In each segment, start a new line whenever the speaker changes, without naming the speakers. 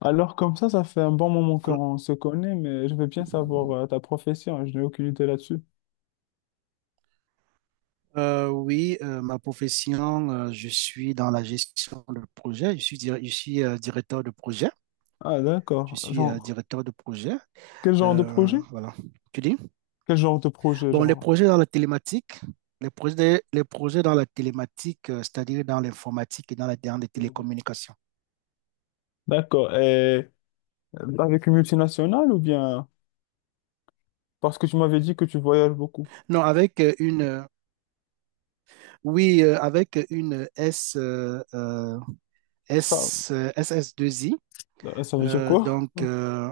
Alors comme ça fait un bon moment qu'on se connaît, mais je veux bien savoir ta profession, je n'ai aucune idée là-dessus.
Oui, ma profession, je suis dans la gestion de projet. Je suis directeur de projet.
Ah
Je
d'accord,
suis
genre,
directeur de projet.
quel genre de projet?
Voilà, tu dis.
Quel genre de projet,
Bon, les
genre?
projets dans la télématique, les projets dans la télématique, c'est-à-dire dans l'informatique et dans les télécommunications.
D'accord, et avec une multinationale ou bien... Parce que tu m'avais dit que tu voyages beaucoup.
Non, avec oui, avec une
Ça,
SS2I.
ça veut dire
Euh,
quoi?
donc, euh,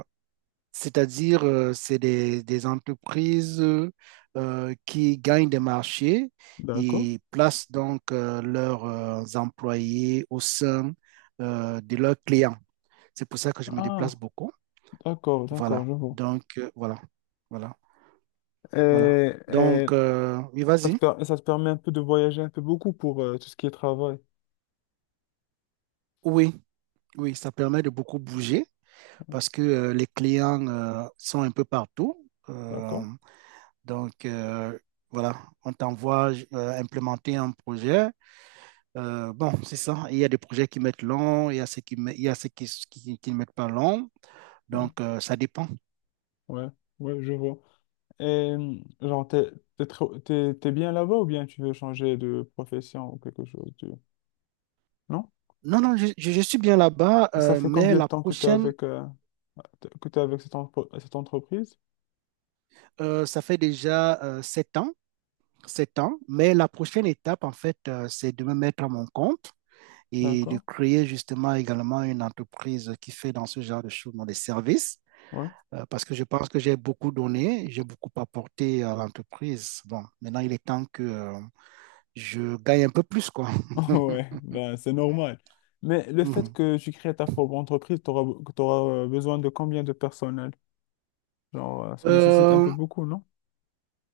C'est-à-dire, c'est des entreprises qui gagnent des marchés
D'accord.
et placent donc leurs employés au sein de leurs clients. C'est pour ça que je me déplace
Ah,
beaucoup.
d'accord, d'accord,
Voilà.
je vois.
Voilà. Voilà.
Et,
Voilà.
et
Oui, vas-y.
ça te permet un peu de voyager un peu beaucoup pour tout ce qui est travail.
Oui, oui, ça permet de beaucoup bouger parce que les clients sont un peu partout.
D'accord.
Donc, euh, voilà, on t'envoie implémenter un projet. Bon, c'est ça. Il y a des projets qui mettent long, il y a ceux qui, qui ne mettent pas long.
Ouais,
Ça dépend.
ouais, ouais, je vois. Et genre, t'es bien là-bas ou bien tu veux changer de profession ou quelque chose du... Non?
Non, non, je suis bien là-bas,
Ça fait
mais
combien de
la
temps
prochaine,
que t'es avec cette entreprise?
ça fait déjà sept ans, sept ans. Mais la prochaine étape, en fait, c'est de me mettre à mon compte et de
D'accord.
créer justement également une entreprise qui fait dans ce genre de choses, dans les services.
Ouais.
Parce que je pense que j'ai beaucoup donné, j'ai beaucoup apporté à l'entreprise. Bon, maintenant, il est temps que je gagne un peu plus, quoi.
Ouais, ben, c'est normal. Mais le fait que tu crées ta propre entreprise, t'auras besoin de combien de personnel? Genre, ça nécessite un peu
Euh,
beaucoup, non?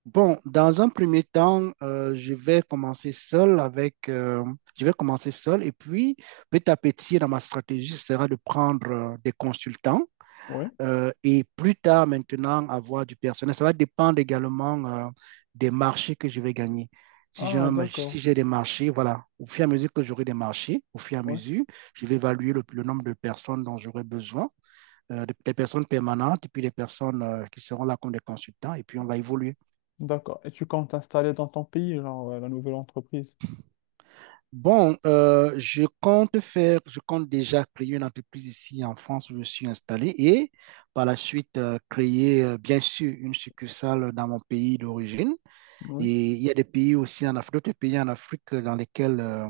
bon, dans un premier temps, je vais commencer seul je vais commencer seul et puis petit à petit, dans ma stratégie, ce sera de prendre des consultants
Ouais.
et plus tard maintenant avoir du personnel. Ça va dépendre également des marchés que je vais gagner.
Ah,
Si
d'accord.
j'ai des marchés, voilà, au fur et à mesure que j'aurai des marchés, au fur et à
Ouais.
mesure, je vais évaluer le nombre de personnes dont j'aurai besoin, des personnes permanentes et puis des personnes qui seront là comme des consultants et puis on va évoluer.
D'accord. Et tu comptes t'installer dans ton pays, genre, la nouvelle entreprise?
Je compte déjà créer une entreprise ici en France où je suis installé et par la suite créer bien sûr une succursale dans mon pays d'origine.
Ouais.
Et il y a des pays aussi en Afrique, d'autres pays en Afrique dans lesquels euh,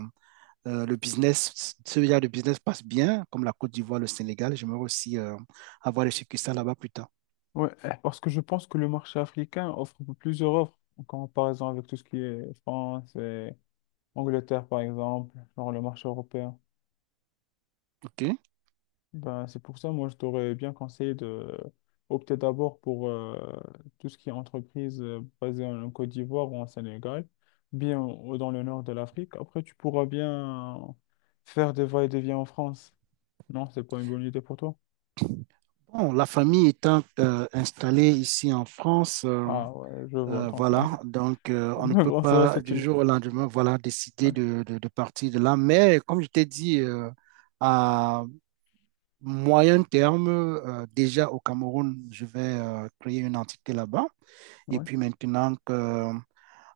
euh, le business, ce genre de business passe bien, comme la Côte d'Ivoire, le Sénégal. J'aimerais aussi avoir des succursales là-bas plus tard.
Ouais, eh, parce que je pense que le marché africain offre plusieurs offres en comparaison avec tout ce qui est France et Angleterre, par exemple, genre le marché européen.
OK?
Ben, c'est pour ça, moi, je t'aurais bien conseillé de opter d'abord pour tout ce qui est entreprise basée en Côte d'Ivoire ou en Sénégal, dans le nord de l'Afrique. Après, tu pourras bien faire des va-et-vient en France. Non, c'est pas une bonne idée pour toi.
Bon, la famille étant installée ici en France.
Ah ouais, je vois. Donc,
Voilà, on ne
donc
peut
en soi,
pas
c'est
du
une.
jour au lendemain, voilà, décider
Ouais.
de partir de là. Mais comme je t'ai dit, à moyen terme, déjà au Cameroun, je vais créer une entité là-bas. Et
Ouais,
puis maintenant que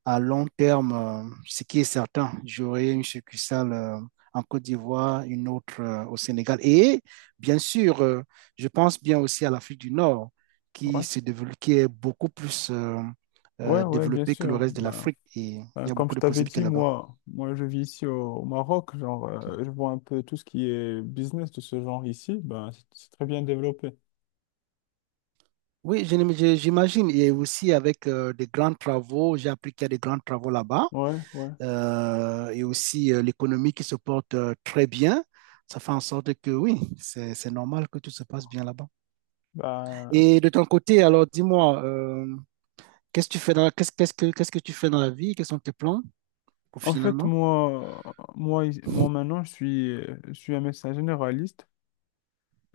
à long terme, ce qui est certain, j'aurai une succursale en Côte d'Ivoire, une autre au Sénégal. Et bien sûr, je pense bien aussi à l'Afrique du Nord, qui
ouais,
se développe, qui est beaucoup plus
ouais, ouais, bien
développée que le
sûr.
reste de
Ben,
l'Afrique. Et il y a
Comme
beaucoup
je
de
t'avais
possibilités
dit,
là-bas.
moi, moi, je vis ici au, au Maroc. Genre, je vois un peu tout ce qui est business de ce genre ici. Ben, c'est très bien développé.
J'imagine. Et aussi avec des grands travaux, j'ai appris qu'il y a des grands travaux là-bas.
Ouais, ouais.
Et aussi l'économie qui se porte très bien. Ça fait en sorte que oui, c'est normal que tout se passe bien là-bas.
Ben,
Et de ton côté, alors dis-moi, qu'est-ce que tu fais dans la- qu'est-ce, qu'est-ce que tu fais dans la vie? Quels sont tes plans
en fait,
professionnellement?
moi, moi maintenant, je suis un médecin généraliste.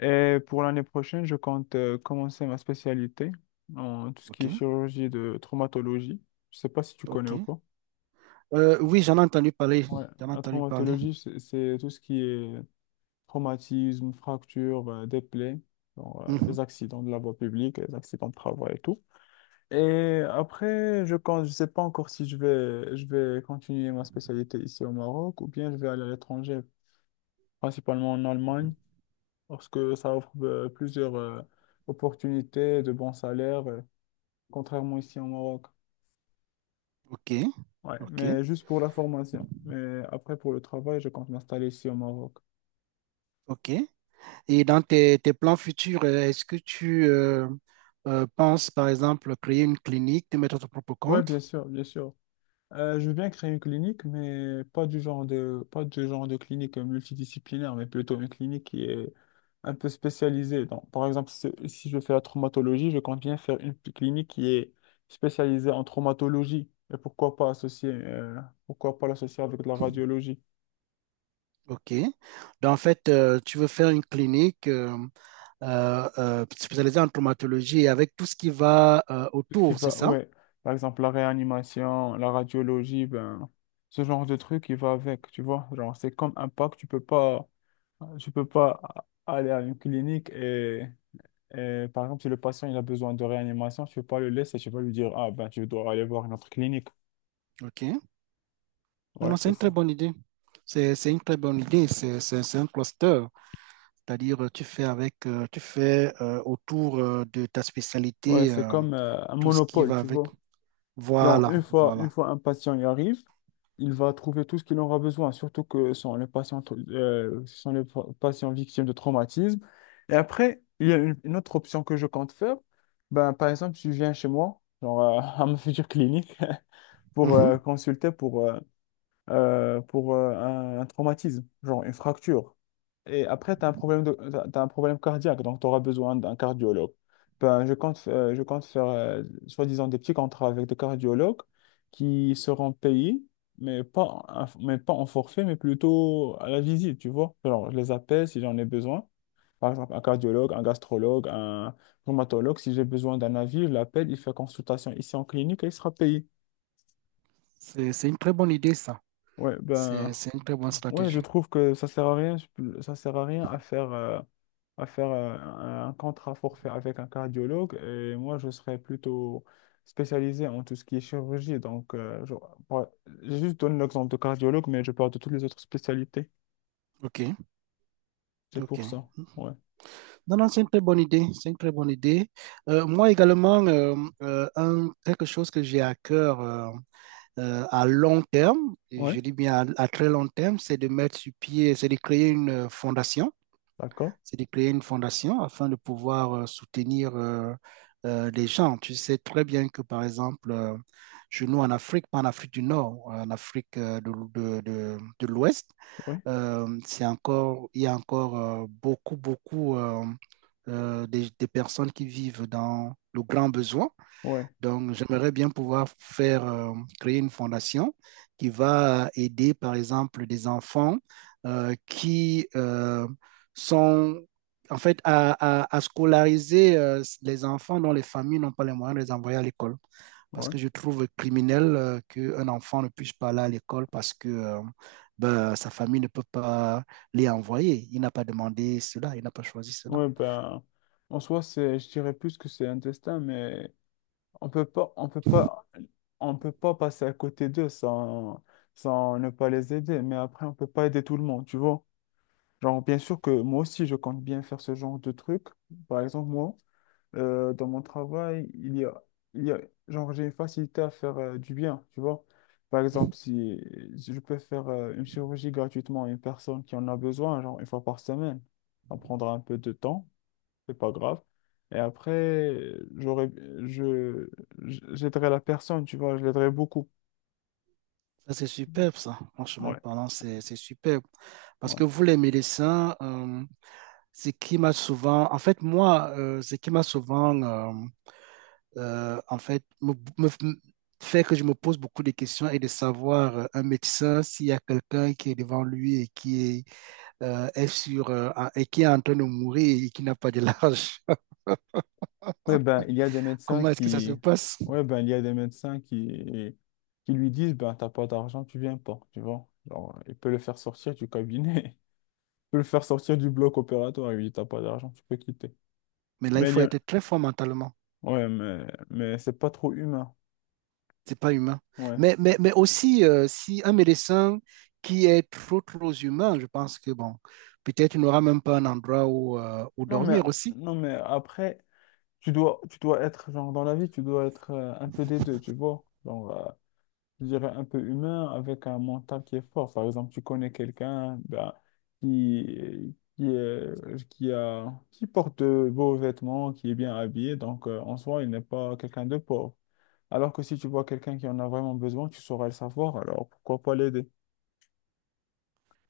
Et pour l'année prochaine, je compte commencer ma spécialité en tout ce qui
Ok,
est chirurgie de traumatologie. Je sais pas si tu connais
ok.
ou pas.
Oui, j'en ai entendu parler.
Ouais,
J'en ai
la
entendu parler.
traumatologie, c'est tout ce qui est traumatismes, fractures, des plaies, genre,
Mhm.
les accidents de la voie publique, les accidents de travail et tout. Et après, je ne je sais pas encore si je vais continuer ma spécialité ici au Maroc ou bien je vais aller à l'étranger, principalement en Allemagne, parce que ça offre plusieurs opportunités de bons salaires, contrairement ici au Maroc.
Ok,
Ouais,
ok,
mais juste pour la formation. Mais après, pour le travail, je compte m'installer ici au Maroc.
ok. Et dans tes plans futurs, est-ce que tu penses, par exemple, créer une clinique, te mettre à ton propre
Ouais,
compte?
bien sûr, bien sûr. Je veux bien créer une clinique, mais pas du genre de, pas du genre de clinique multidisciplinaire, mais plutôt une clinique qui est un peu spécialisée. Donc, par exemple, si je fais la traumatologie, je compte bien faire une clinique qui est spécialisée en traumatologie. Et pourquoi pas associer, pourquoi pas l'associer avec de la radiologie?
OK. Donc, en fait, tu veux faire une clinique spécialisée en traumatologie et avec tout ce qui va
Tout ce qui
autour, c'est
va,
ça?
ouais, par exemple, la réanimation, la radiologie, ben, ce genre de truc, il va avec, tu vois. Genre, c'est comme un pack, tu peux pas aller à une clinique et par exemple, si le patient il a besoin de réanimation, tu ne peux pas le laisser, tu vas lui dire, ah ben tu dois aller voir une autre clinique.
OK. Non,
Ouais,
non, c'est
c'est
une très
ça.
bonne idée. C'est une très bonne idée. C'est c'est un cluster. C'est-à-dire, tu fais tu fais autour de ta
Ouais,
spécialité
c'est comme un
tout ce qui
monopole,
va
tu
avec.
vois. Genre,
Voilà,
une
voilà.
fois un patient y arrive, il va trouver tout ce qu'il aura besoin, surtout que ce sont les ce sont les patients victimes de traumatisme. Et après, il y a une autre option que je compte faire. Ben, par exemple, tu viens chez moi, genre à ma future clinique, pour
Mhm.
consulter pour un traumatisme, genre une fracture. Et après, tu as un problème de, t'as un problème cardiaque, donc tu auras besoin d'un cardiologue. Ben, je compte faire, soi-disant, des petits contrats avec des cardiologues qui seront payés, mais pas, un- mais pas en forfait, mais plutôt à la visite, tu vois. Alors, je les appelle si j'en ai besoin. Par exemple, un cardiologue, un gastrologue, un rhumatologue, si j'ai besoin d'un avis, je l'appelle, il fait consultation ici en clinique et il sera payé.
C'est une très bonne idée, ça.
Ouais, ben,
C'est une très bonne
ouais, je
stratégie.
trouve que ça sert à rien, ça sert à rien à faire, à faire euh, un contrat forfait avec un cardiologue. Et moi, je serais plutôt spécialisé en tout ce qui est chirurgie. Donc, genre, j'ai juste donné l'exemple de cardiologue, mais je parle de toutes les autres spécialités.
Ok,
C'est
ok.
pour ça. Ouais.
Non, non, c'est une très bonne idée. C'est une très bonne idée. Moi également, quelque chose que j'ai à cœur à long terme, et
Ouais.
je dis bien à très long terme, c'est de mettre sur pied, c'est de créer une fondation.
D'accord.
C'est de créer une fondation afin de pouvoir soutenir les gens. Tu sais très bien que, par exemple, chez nous en Afrique, pas en Afrique du Nord, en Afrique de l'Ouest,
Oui.
c'est encore, il y a encore beaucoup, beaucoup des personnes qui vivent dans le grand besoin.
Ouais.
Donc, j'aimerais bien pouvoir faire créer une fondation qui va aider, par exemple, des enfants qui sont, en fait, à scolariser les enfants dont les familles n'ont pas les moyens de les envoyer à l'école. Parce
Ouais.
que je trouve criminel qu'un enfant ne puisse pas aller à l'école parce que ben, sa famille ne peut pas les envoyer. Il n'a pas demandé cela, il n'a pas choisi cela.
Ouais, ben, en soi, c'est, je dirais plus que c'est un destin, mais on peut pas, on peut pas, on peut pas passer à côté d'eux sans, sans ne pas les aider. Mais après, on peut pas aider tout le monde, tu vois. Genre, bien sûr que moi aussi, je compte bien faire ce genre de truc. Par exemple, moi, dans mon travail, il y a, genre, j'ai une facilité à faire du bien, tu vois. Par exemple, si je peux faire une chirurgie gratuitement à une personne qui en a besoin, genre une fois par semaine, ça prendra un peu de temps, c'est pas grave. Et après, j'aurais, je, j'aiderais la personne, tu vois, je l'aiderais beaucoup.
Ça, c'est superbe, ça. Franchement
Ouais,
parlant, c'est superbe. Parce
ouais.
que vous, les médecins, ce qui m'a souvent, en fait, ce qui m'a souvent, en fait, me fait que je me pose beaucoup de questions et de savoir un médecin s'il y a quelqu'un qui est devant lui et qui et qui est en train de mourir et qui n'a pas de large.
Ouais, ben, il y a des médecins
Comment est-ce que ça se
qui,
passe?
ouais, ben, il y a des médecins qui lui disent, ben, t'as pas d'argent, tu viens pas, tu vois. Genre, il peut le faire sortir du cabinet, il peut le faire sortir du bloc opératoire, il lui dit, t'as pas d'argent, tu peux quitter.
Mais là, il
Mais il
faut
y a,
être très fort mentalement.
ouais, mais c'est pas trop humain.
C'est pas humain.
Ouais.
Mais aussi, si un médecin qui est trop, trop humain, je pense que, bon, peut-être il n'aura même pas un endroit où, où
Non, mais,
dormir aussi.
non, mais après, tu dois être, genre, dans la vie, tu dois être un peu des deux, tu vois. Genre, je dirais un peu humain avec un mental qui est fort. Par exemple, tu connais quelqu'un ben, qui porte de beaux vêtements, qui est bien habillé, donc en soi, il n'est pas quelqu'un de pauvre. Alors que si tu vois quelqu'un qui en a vraiment besoin, tu sauras le savoir, alors pourquoi pas l'aider?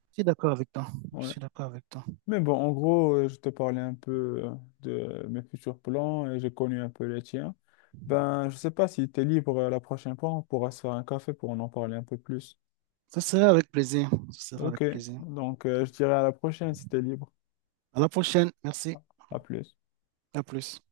Je suis d'accord avec toi. Je
Ouais.
suis d'accord avec toi.
Mais bon, en gros, je te parlais un peu de mes futurs plans et j'ai connu un peu les tiens. Ben, je sais pas si tu es libre la prochaine fois, on pourra se faire un café pour en parler un peu plus.
Ce sera avec plaisir. Ce sera avec
Ok,
plaisir.
donc je dirais à la prochaine si tu es libre.
À la prochaine. Merci.
À plus.
À plus.